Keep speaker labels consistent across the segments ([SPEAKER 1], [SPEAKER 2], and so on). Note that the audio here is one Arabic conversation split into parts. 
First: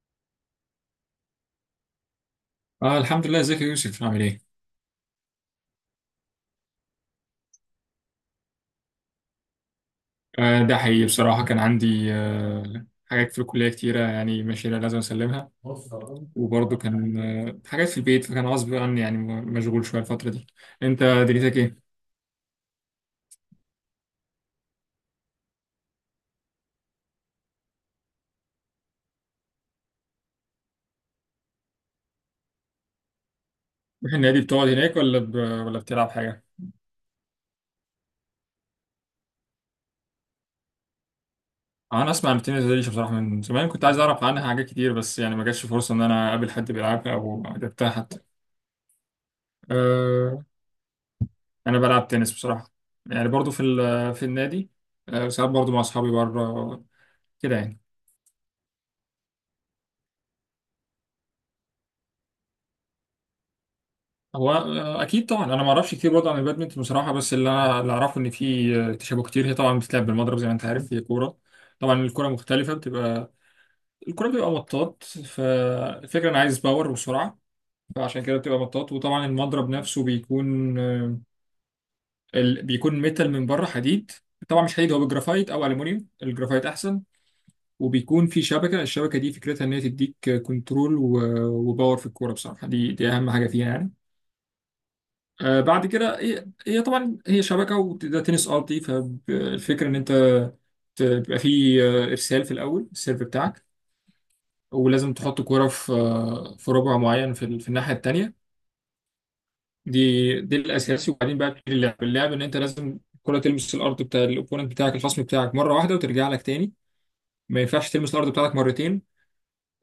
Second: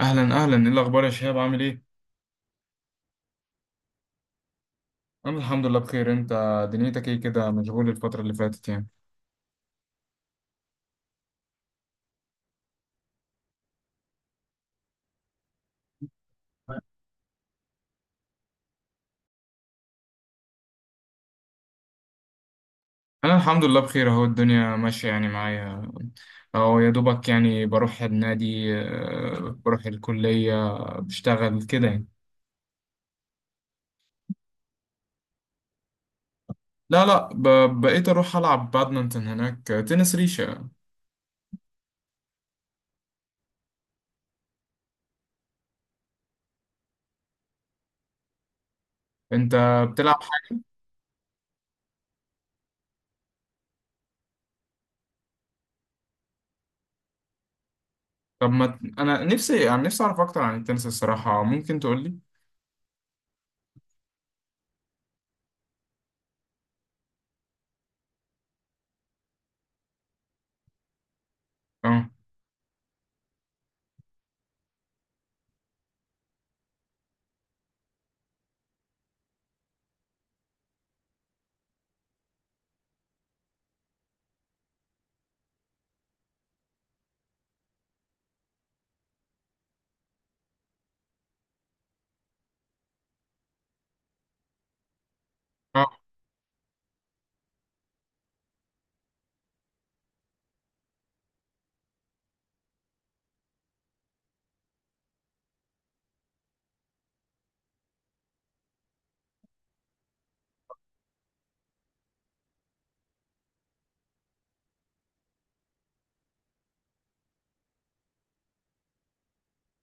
[SPEAKER 1] اهلا اهلا، ايه الاخبار يا شهاب؟ عامل ايه؟
[SPEAKER 2] آه، الحمد لله. ازيك يا يوسف عامل ايه؟
[SPEAKER 1] انا الحمد لله بخير، انت دنيتك ايه كده؟ مشغول الفتره اللي فاتت يعني؟
[SPEAKER 2] آه، ده حقيقي. بصراحة كان عندي حاجات في الكلية كتيرة يعني ماشية لازم اسلمها. وبرضه كان حاجات في البيت، فكان غصب عني يعني مشغول شوية الفترة دي. انت دنيتك ايه؟
[SPEAKER 1] انا الحمد لله بخير، اهو الدنيا ماشيه يعني معايا. اهو يا دوبك يعني بروح النادي، بروح الكليه، بشتغل كده يعني.
[SPEAKER 2] بتروح النادي بتقعد هناك ولا بتلعب حاجة؟
[SPEAKER 1] لا لا، بقيت اروح العب بادمنتون هناك، تنس ريشه.
[SPEAKER 2] انا اسمع عن التنس دي بصراحة، من زمان كنت عايز اعرف عنها حاجات كتير، بس يعني ما جاتش فرصة ان انا اقابل حد بيلعبها او لعبتها حتى.
[SPEAKER 1] انت بتلعب
[SPEAKER 2] آه
[SPEAKER 1] حاجه؟
[SPEAKER 2] انا بلعب تنس بصراحة، يعني برضه في النادي، ساعات برضه مع اصحابي بره كده يعني.
[SPEAKER 1] طب ما ت- انا نفسي، يعني نفسي اعرف اكتر عن التنس الصراحه، ممكن تقول لي؟
[SPEAKER 2] هو اكيد طبعا. انا ما اعرفش كتير برضه عن البادمنتون بصراحه، بس اللي اعرفه ان في تشابه كتير. هي طبعا بتتلعب بالمضرب زي ما انت عارف، هي كوره. طبعا
[SPEAKER 1] اه.
[SPEAKER 2] الكوره مختلفه بتبقى. الكوره بتبقى مطاط، فالفكره انا عايز باور وسرعه. فعشان كده بتبقى مطاط. وطبعا المضرب نفسه بيكون بيكون ميتال من بره، حديد. طبعا مش حديد، هو بالجرافايت او الومنيوم، الجرافايت احسن. وبيكون في شبكه. الشبكه دي فكرتها ان هي تديك كنترول وباور في الكوره بصراحه. دي اهم حاجه فيها يعني. بعد
[SPEAKER 1] أه.
[SPEAKER 2] كده هي طبعا، هي شبكه وده تنس ارضي. فالفكره ان انت بيبقى فيه ارسال في الاول، السيرف بتاعك. ولازم تحط كوره في ربع معين، في الناحيه التانيه. دي الاساسي. وبعدين بقى بتبتدي اللعب. اللعب ان انت لازم الكوره تلمس الارض بتاع الاوبوننت بتاعك، الخصم بتاعك، مره واحده وترجع لك تاني. ما ينفعش تلمس الارض بتاعتك مرتين.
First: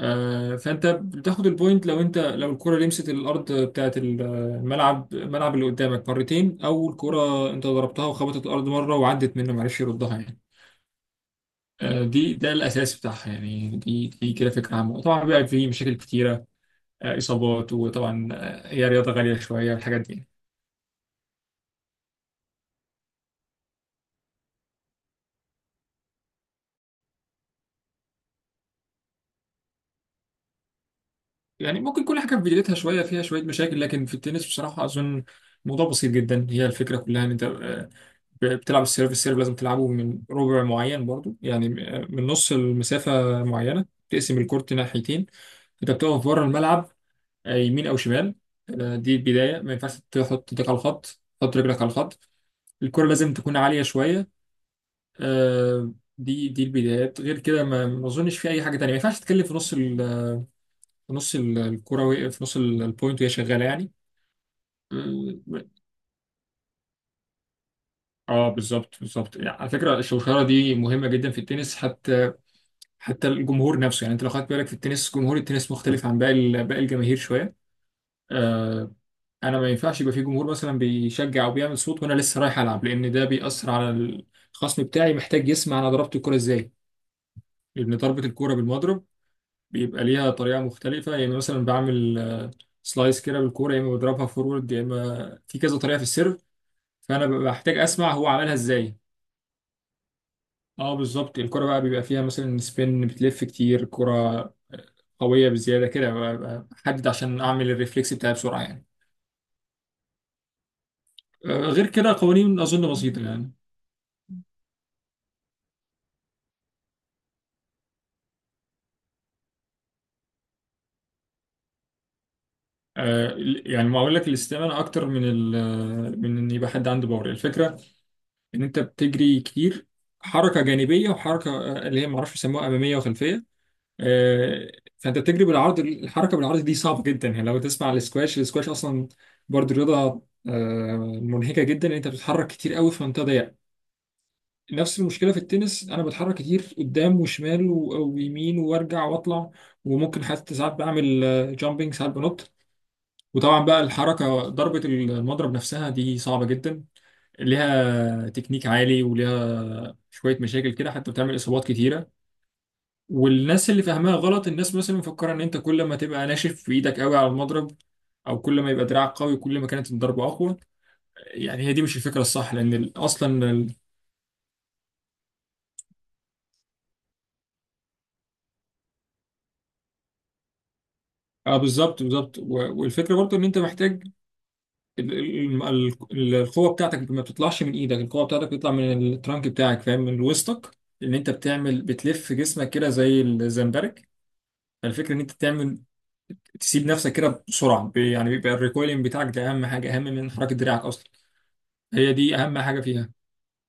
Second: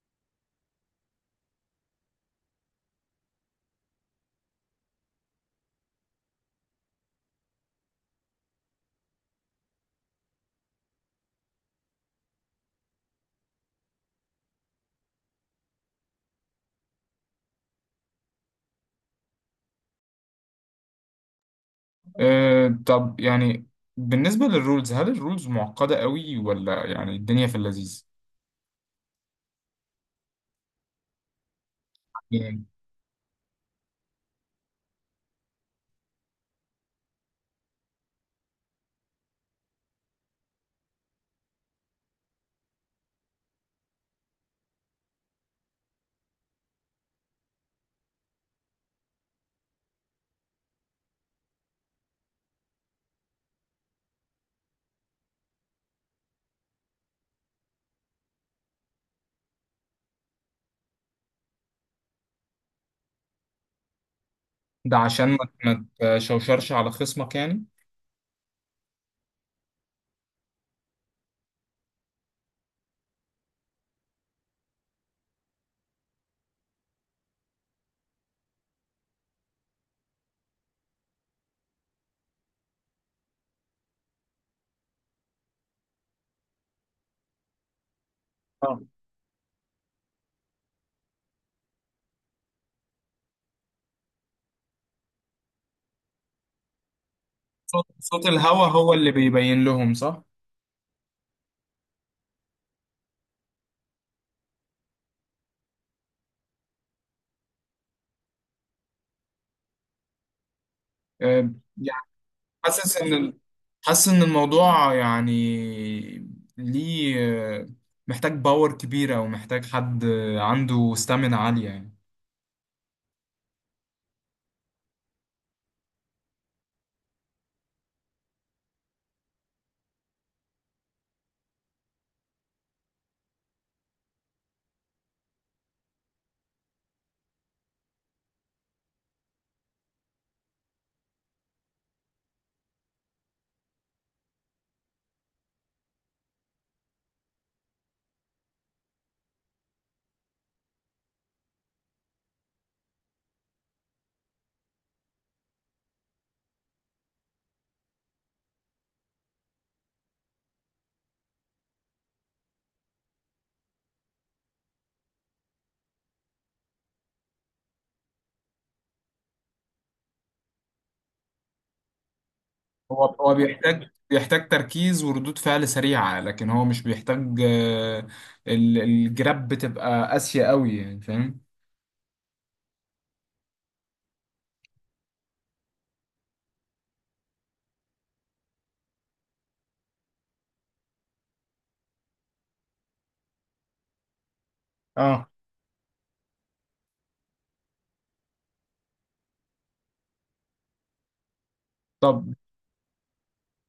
[SPEAKER 2] فانت بتاخد البوينت لو الكرة لمست الارض بتاعت الملعب اللي قدامك مرتين، او الكرة انت ضربتها وخبطت الارض مرة وعدت منه، معرفش يردها يعني. آه، دي ده الاساس بتاعها يعني. دي كده فكرة عامة. طبعا بقى في مشاكل كتيرة، اصابات، وطبعا هي رياضة غالية شوية الحاجات دي.
[SPEAKER 1] أه طب يعني بالنسبة للرولز، هل الرولز معقدة قوي ولا يعني الدنيا في اللذيذ؟
[SPEAKER 2] يعني ممكن كل حاجة في
[SPEAKER 1] يعني
[SPEAKER 2] بدايتها شوية فيها شوية مشاكل، لكن في التنس بصراحة أظن الموضوع بسيط جدا. هي الفكرة كلها إن أنت بتلعب السيرف. السيرف لازم تلعبه من ربع معين برضو، يعني من نص المسافة معينة تقسم الكورت ناحيتين. أنت بتقف بره الملعب، يمين أو شمال. دي البداية. ما ينفعش تحط ايدك على الخط، تحط رجلك على الخط. الكرة لازم تكون عالية شوية. آه، دي البدايات. غير كده، ما أظنش في أي حاجة تانية. ما ينفعش تتكلم في نص البوينت وهي شغالة يعني.
[SPEAKER 1] ده عشان ما تشوشرش على خصمك يعني.
[SPEAKER 2] اه، بالظبط يعني. على فكره الشوشره دي مهمه جدا في التنس، حتى الجمهور نفسه. يعني انت لو خدت بالك، في التنس جمهور التنس مختلف عن باقي الجماهير شويه. آه انا ما ينفعش يبقى في جمهور مثلا بيشجع او بيعمل صوت وانا لسه رايح العب، لان ده بيأثر على الخصم بتاعي. محتاج يسمع انا ضربت الكوره ازاي، لان ضربه الكوره
[SPEAKER 1] اه،
[SPEAKER 2] بالمضرب بيبقى ليها طريقه مختلفه. يعني مثلا بعمل سلايس كده بالكوره، يا اما بضربها فورورد، يا اما في كذا طريقه في السيرف. فانا ببقى محتاج اسمع
[SPEAKER 1] صوت
[SPEAKER 2] هو عملها
[SPEAKER 1] الهوا هو
[SPEAKER 2] ازاي.
[SPEAKER 1] اللي بيبين لهم، صح؟
[SPEAKER 2] اه بالظبط. الكرة بقى بيبقى فيها مثلا سبين، بتلف كتير. كرة قوية بزيادة كده، بقى أحدد عشان أعمل الريفلكس بتاعي بسرعة يعني.
[SPEAKER 1] أه
[SPEAKER 2] غير
[SPEAKER 1] يعني
[SPEAKER 2] كده القوانين أظن
[SPEAKER 1] حاسس
[SPEAKER 2] بسيطة يعني.
[SPEAKER 1] حاسس ان الموضوع يعني ليه آه، محتاج باور كبيرة، ومحتاج حد عنده ستامina عالية يعني.
[SPEAKER 2] يعني ما أقول لك الاستمانة أكتر من من إن يبقى حد عنده باور. الفكرة إن أنت بتجري كتير، حركة جانبية وحركة اللي هي معرفش يسموها، أمامية وخلفية. آه، فأنت بتجري بالعرض. الحركة بالعرض دي صعبة جدا يعني. لو تسمع السكواش، السكواش أصلا برضه رياضة منهكة جدا، إن أنت بتتحرك كتير قوي في منطقة ضيقة. نفس المشكله في التنس، انا بتحرك كتير قدام وشمال ويمين وارجع واطلع. وممكن حتى ساعات بعمل جامبنج، ساعات بنط. وطبعا بقى الحركه، ضربه المضرب نفسها دي صعبه جدا، ليها تكنيك عالي وليها شويه مشاكل كده، حتى بتعمل اصابات كتيره. والناس اللي فاهماها غلط، الناس مثلا مفكره ان انت كل ما تبقى ناشف في ايدك، قوي على المضرب، او كل ما يبقى دراعك قوي، كل ما كانت الضربه اقوى. يعني هي دي مش الفكره الصح. لان
[SPEAKER 1] هو
[SPEAKER 2] اصلا
[SPEAKER 1] بيحتاج تركيز وردود فعل سريعة، لكن هو مش بيحتاج، الجراب بتبقى قاسية قوي يعني، فاهم؟
[SPEAKER 2] اه، بالظبط والفكره برضو ان انت محتاج. القوه بتاعتك ما بتطلعش من ايدك، القوه بتاعتك بتطلع من الترانك بتاعك، فاهم، من وسطك. ان انت بتعمل، بتلف جسمك كده زي الزمبرك. الفكره ان
[SPEAKER 1] اه
[SPEAKER 2] انت تعمل، تسيب نفسك كده بسرعه، يعني بيبقى الريكويلنج بتاعك ده اهم حاجه، اهم من حركه دراعك اصلا. هي
[SPEAKER 1] طب
[SPEAKER 2] دي اهم حاجه فيها.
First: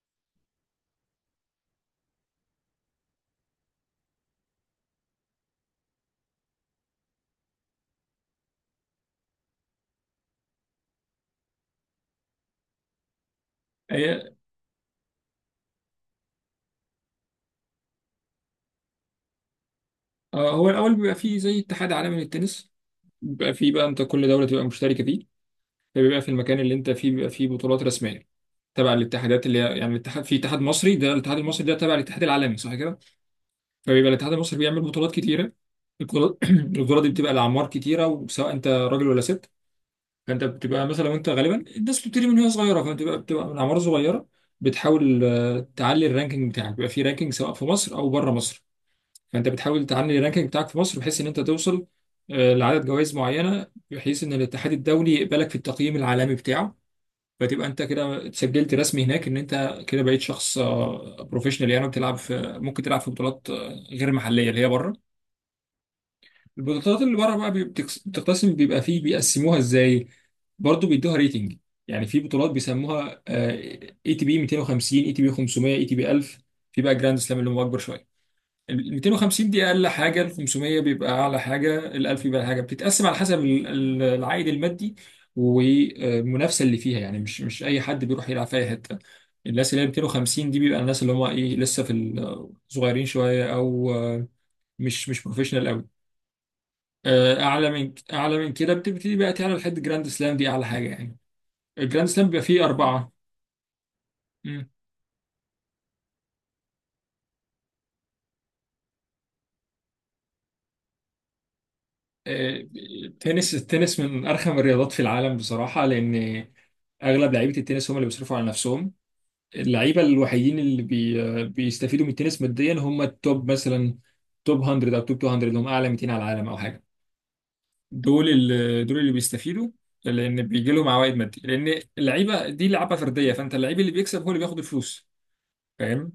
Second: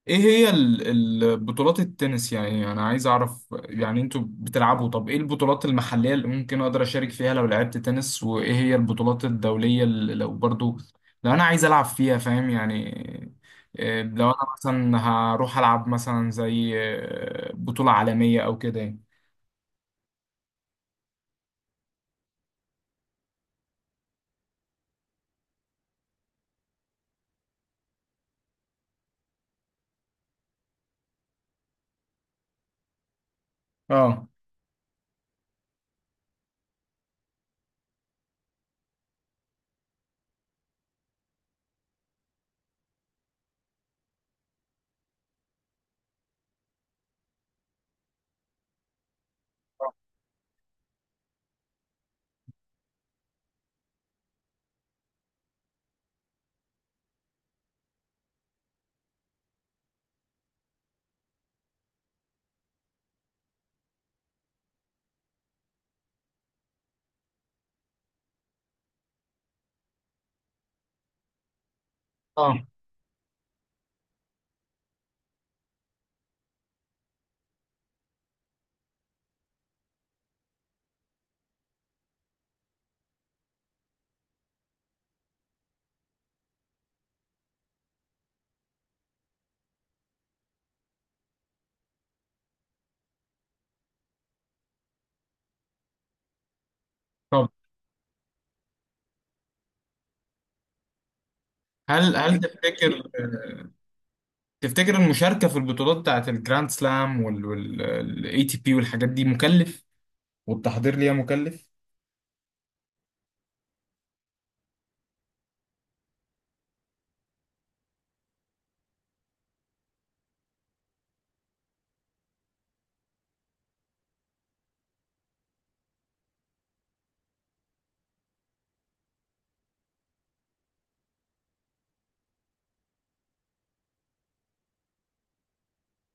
[SPEAKER 1] ايه هي بطولات التنس؟ يعني انا عايز اعرف، يعني انتوا بتلعبوا، طب ايه البطولات المحلية اللي ممكن اقدر اشارك فيها لو لعبت تنس؟ وايه هي البطولات الدولية اللي لو برضو لو انا عايز العب فيها، فاهم يعني؟ لو
[SPEAKER 2] هي
[SPEAKER 1] انا مثلا هروح العب مثلا زي بطولة عالمية او كده يعني.
[SPEAKER 2] آه، هو الاول بيبقى فيه زي اتحاد عالمي للتنس. بيبقى فيه بقى، انت كل دوله تبقى مشتركه فيه. فبيبقى في المكان اللي انت فيه بيبقى فيه بطولات رسميه، تبع الاتحادات اللي هي يعني الاتحاد. في اتحاد مصري، ده الاتحاد المصري، ده تبع الاتحاد العالمي صح كده. فبيبقى
[SPEAKER 1] اه.
[SPEAKER 2] الاتحاد المصري بيعمل بطولات كتيره. البطولات دي بتبقى لأعمار كتيره، وسواء انت راجل ولا ست. فانت بتبقى مثلا، وانت غالبا الناس بتبتدي من وهي صغيره، فانت بتبقى من اعمار صغيره. بتحاول تعلي الرانكينج بتاعك. بيبقى في رانكينج سواء في مصر او بره مصر، فانت بتحاول تعلي الرانكينج بتاعك في مصر، بحيث ان انت توصل لعدد جوائز معينه، بحيث ان الاتحاد الدولي يقبلك في التقييم العالمي بتاعه. فتبقى انت كده اتسجلت رسمي هناك، ان انت كده بقيت شخص بروفيشنال يعني. بتلعب في ممكن تلعب في بطولات غير محليه، اللي هي بره. البطولات اللي بره بقى، بتقتسم. بيبقى فيه، بيقسموها ازاي؟ برضه بيدوها ريتنج. يعني في بطولات
[SPEAKER 1] اه
[SPEAKER 2] بيسموها اي تي بي 250، اي تي بي 500، اي تي بي 1000. في بقى جراند سلام اللي هم اكبر شويه. ال 250 دي اقل حاجه، ال 500 بيبقى اعلى حاجه، ال 1000 بيبقى أعلى حاجه. بتتقسم على حسب العائد المادي والمنافسه اللي فيها يعني. مش اي حد بيروح يلعب في اي حته. الناس اللي هي 250 دي بيبقى الناس اللي هم ايه، لسه في الصغيرين شويه، او مش بروفيشنال.
[SPEAKER 1] طب
[SPEAKER 2] اعلى من كده بتبتدي بقى تعلى لحد جراند سلام، دي اعلى حاجه يعني. الجراند
[SPEAKER 1] هل
[SPEAKER 2] سلام
[SPEAKER 1] هل
[SPEAKER 2] بيبقى فيه
[SPEAKER 1] تفتكر،
[SPEAKER 2] اربعه. مم.
[SPEAKER 1] تفتكر المشاركة في البطولات بتاعت الجراند سلام والاي تي بي والحاجات دي مكلف؟ والتحضير ليها مكلف؟
[SPEAKER 2] آه، التنس من ارخم الرياضات في العالم بصراحه، لان اغلب لعيبه التنس هم اللي بيصرفوا على نفسهم. اللعيبه الوحيدين اللي بيستفيدوا من التنس ماديا هم التوب. مثلا توب 100 او توب 200 اللي هم اعلى 200 على العالم او حاجه، دول اللي بيستفيدوا، لان بيجي لهم عوائد ماديه، لان اللعيبه دي لعبه فرديه. فانت اللعيب اللي بيكسب هو اللي بياخد الفلوس، فاهم.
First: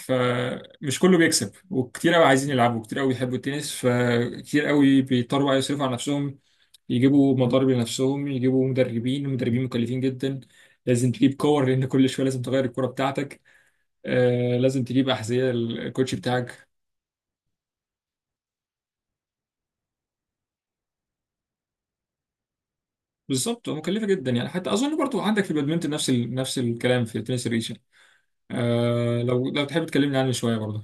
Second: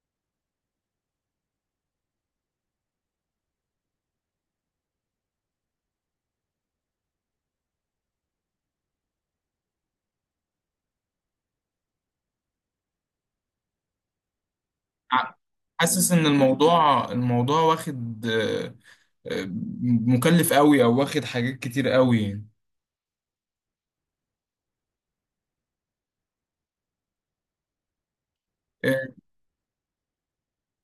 [SPEAKER 2] فمش كله بيكسب، وكتير قوي عايزين يلعبوا، وكتير قوي بيحبوا التنس، فكتير قوي بيضطروا بقى يصرفوا على نفسهم. يجيبوا مضارب لنفسهم، يجيبوا مدربين مكلفين جدا. لازم تجيب كور، لان كل شويه لازم تغير الكوره بتاعتك. لازم تجيب
[SPEAKER 1] ع-
[SPEAKER 2] احذيه،
[SPEAKER 1] حاسس
[SPEAKER 2] الكوتش
[SPEAKER 1] ان
[SPEAKER 2] بتاعك.
[SPEAKER 1] الموضوع واخد، آه، مكلف قوي او واخد حاجات كتير قوي يعني.
[SPEAKER 2] بالظبط، مكلفه جدا يعني. حتى اظن برضو عندك في البادمنتون نفس الكلام في التنس الريشه. لو تحب تكلمني عنه شويه برضو.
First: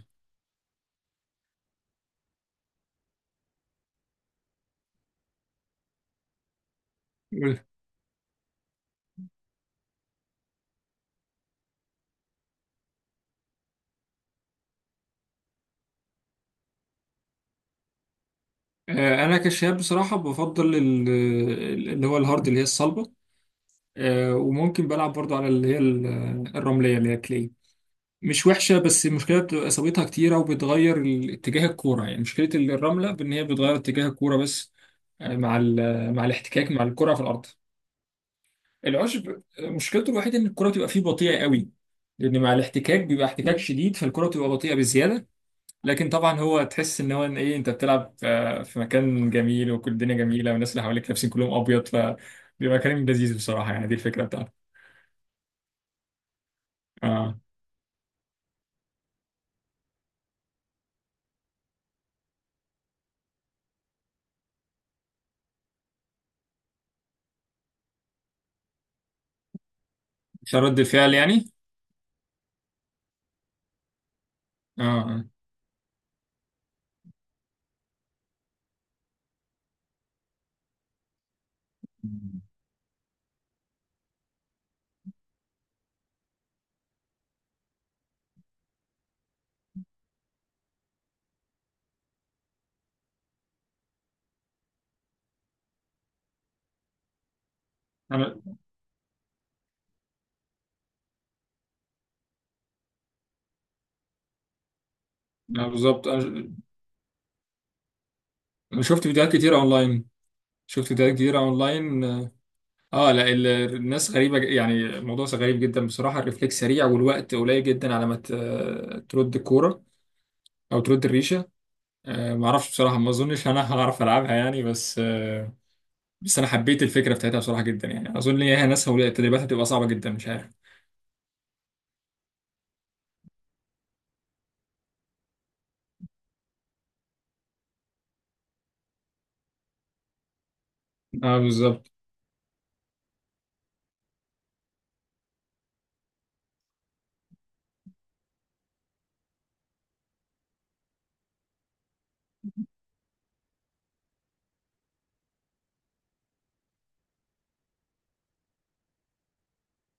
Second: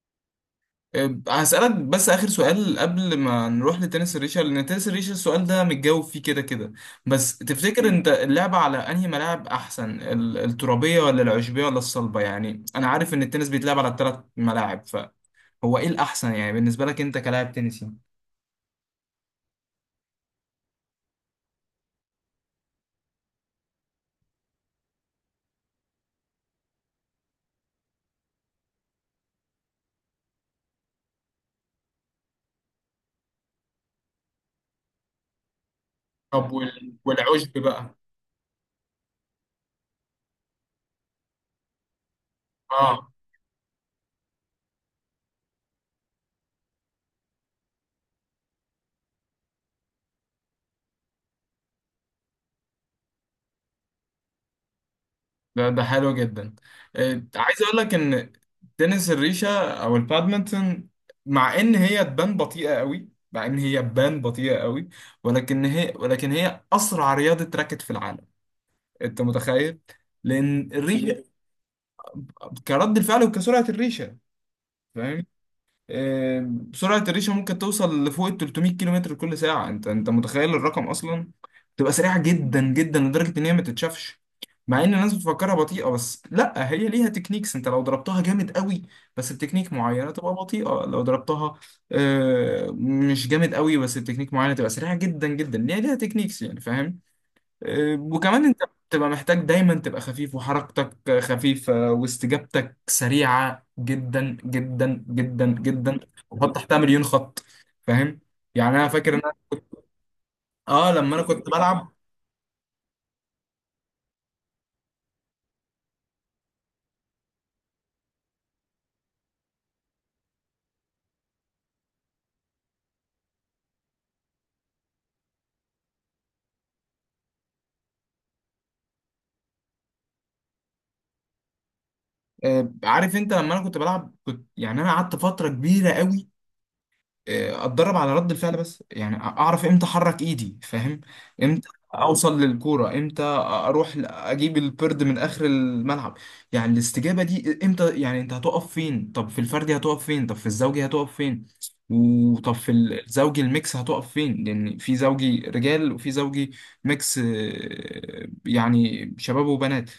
[SPEAKER 1] أه، هسألك بس آخر سؤال قبل ما نروح لتنس الريشة، لأن تنس الريشة السؤال ده متجاوب فيه كده كده. بس
[SPEAKER 2] قول.
[SPEAKER 1] تفتكر أنت اللعبة على أنهي ملاعب أحسن؟ الترابية ولا العشبية ولا الصلبة؟ يعني أنا عارف إن التنس بيتلعب على الثلاث ملاعب، فهو إيه الأحسن يعني بالنسبة لك أنت كلاعب تنسي؟
[SPEAKER 2] انا كشاب بصراحه بفضل اللي هو الهارد، اللي هي الصلبه. وممكن بلعب برضو على اللي هي الرملية اللي هي كلي. مش وحشة، بس المشكلة بتبقى إصابتها كتيرة، وبتغير اتجاه الكورة. يعني مشكلة الرملة بإن هي بتغير اتجاه الكورة بس، آه، مع ال- آه، مع
[SPEAKER 1] طب
[SPEAKER 2] الاحتكاك مع
[SPEAKER 1] وال...
[SPEAKER 2] الكرة في الأرض.
[SPEAKER 1] والعشب بقى؟
[SPEAKER 2] العشب مشكلته الوحيدة إن الكرة بتبقى فيه بطيئة قوي، لأن مع الاحتكاك
[SPEAKER 1] اه.
[SPEAKER 2] بيبقى احتكاك شديد، فالكرة بتبقى بطيئة بزيادة. لكن طبعا هو تحس إن هو، إن إيه أنت بتلعب في مكان جميل، وكل الدنيا جميلة والناس اللي حواليك لابسين كلهم أبيض، فبيبقى كلام لذيذ بصراحة يعني، دي الفكرة بتاعته.
[SPEAKER 1] ده ده حلو جدا.
[SPEAKER 2] آه.
[SPEAKER 1] عايز اقول لك ان تنس الريشه او البادمنتون، مع ان هي تبان بطيئه قوي، ولكن هي، ولكن هي اسرع رياضه راكت في العالم. انت متخيل؟
[SPEAKER 2] مش
[SPEAKER 1] لان
[SPEAKER 2] رد الفعل
[SPEAKER 1] الريشه
[SPEAKER 2] يعني؟
[SPEAKER 1] كرد الفعل وكسرعه الريشه،
[SPEAKER 2] اه، آه.
[SPEAKER 1] فاهم؟ آم، سرعة الريشة ممكن توصل لفوق ال 300 كيلو متر كل ساعة. انت متخيل الرقم اصلا؟ تبقى سريعة
[SPEAKER 2] مم.
[SPEAKER 1] جدا جدا لدرجة ان هي ما تتشافش. مع ان الناس بتفكرها بطيئة، بس لا، هي ليها تكنيكس. انت لو ضربتها جامد قوي بس بتكنيك معينة تبقى بطيئة، لو ضربتها مش جامد قوي بس بتكنيك معينة تبقى سريعة جدا جدا. ليها، ليها تكنيكس يعني، فاهم؟
[SPEAKER 2] انا.
[SPEAKER 1] وكمان انت بتبقى محتاج دايما تبقى خفيف، وحركتك خفيفة، واستجابتك سريعة جدا جدا جدا جدا،
[SPEAKER 2] بالظبط،
[SPEAKER 1] وحط
[SPEAKER 2] انا.
[SPEAKER 1] تحتها مليون خط، فاهم يعني؟
[SPEAKER 2] أنا
[SPEAKER 1] انا
[SPEAKER 2] شفت
[SPEAKER 1] فاكر ان
[SPEAKER 2] فيديوهات كتيره اونلاين.
[SPEAKER 1] اه لما انا كنت بلعب،
[SPEAKER 2] اه. لا، الناس غريبه، يعني الموضوع غريب جدا بصراحه. الريفلكس سريع والوقت قليل جدا على ما ترد الكوره، او ترد الريشه. ما اعرفش بصراحه، ما اظنش انا هعرف العبها يعني، بس انا حبيت الفكره بتاعتها بصراحه جدا يعني. اظن ان هي ناسها والتدريبات هتبقى صعبه جدا، مش عارف.
[SPEAKER 1] عارف انت لما انا كنت بلعب كنت، يعني انا قعدت فترة كبيرة قوي اتدرب على رد الفعل، بس يعني اعرف امتى احرك ايدي، فاهم؟
[SPEAKER 2] اه
[SPEAKER 1] امتى
[SPEAKER 2] بالظبط.
[SPEAKER 1] اوصل للكوره، امتى اروح اجيب البرد من اخر الملعب، يعني الاستجابه دي امتى، يعني انت هتقف فين، طب في الفردي هتقف فين، طب في الزوجي هتقف فين، وطب في الزوجي الميكس هتقف فين، لان في زوجي رجال، وفي زوجي ميكس، يعني شباب وبنات،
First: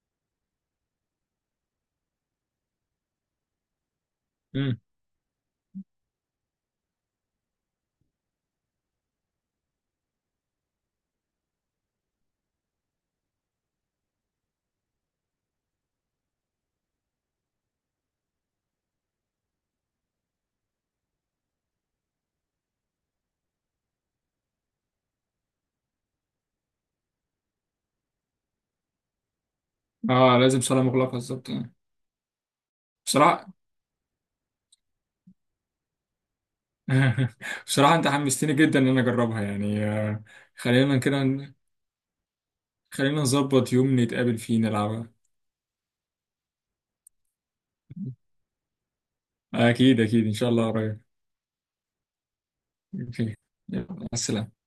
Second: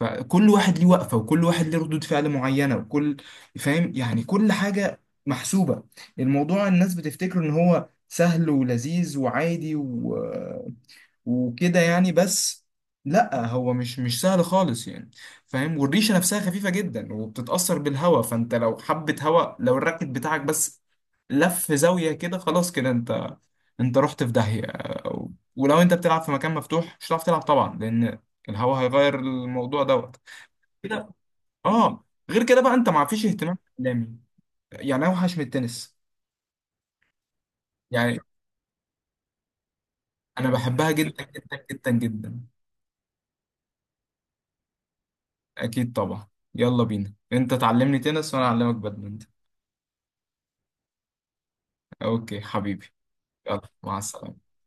[SPEAKER 1] فكل واحد ليه وقفه، وكل واحد ليه ردود فعل معينه، وكل، فاهم يعني، كل
[SPEAKER 2] مم.
[SPEAKER 1] حاجه محسوبه. الموضوع الناس بتفتكره ان هو سهل ولذيذ وعادي وكده يعني، بس لا، هو مش سهل خالص يعني، فاهم؟ والريشه نفسها خفيفه جدا وبتتاثر بالهواء، فانت لو حبه هواء، لو الراكت بتاعك بس لف زاويه كده، خلاص كده انت، انت رحت في داهيه. و- ولو انت بتلعب في مكان مفتوح مش هتعرف تلعب طبعا، لان الهواء هيغير الموضوع دوت
[SPEAKER 2] اه، لازم صاله
[SPEAKER 1] كده.
[SPEAKER 2] مغلقه بالظبط. آه.
[SPEAKER 1] اه، غير كده بقى انت ما فيش
[SPEAKER 2] بصراحه
[SPEAKER 1] اهتمام اعلامي، يعني اوحش من التنس.
[SPEAKER 2] بصراحة أنت
[SPEAKER 1] يعني
[SPEAKER 2] حمستني جدا إن أنا أجربها يعني.
[SPEAKER 1] انا بحبها
[SPEAKER 2] خلينا كده
[SPEAKER 1] جدا
[SPEAKER 2] ن-
[SPEAKER 1] جدا جدا جدا.
[SPEAKER 2] خلينا نظبط يوم نتقابل فيه نلعبها.
[SPEAKER 1] اكيد طبعا. يلا بينا، انت تعلمني تنس وانا اعلمك بادمنتون.
[SPEAKER 2] أكيد أكيد إن شاء الله قريب.
[SPEAKER 1] اوكي حبيبي.
[SPEAKER 2] أوكي.
[SPEAKER 1] يلا،
[SPEAKER 2] يلا،
[SPEAKER 1] مع
[SPEAKER 2] مع
[SPEAKER 1] السلامة.
[SPEAKER 2] السلامة.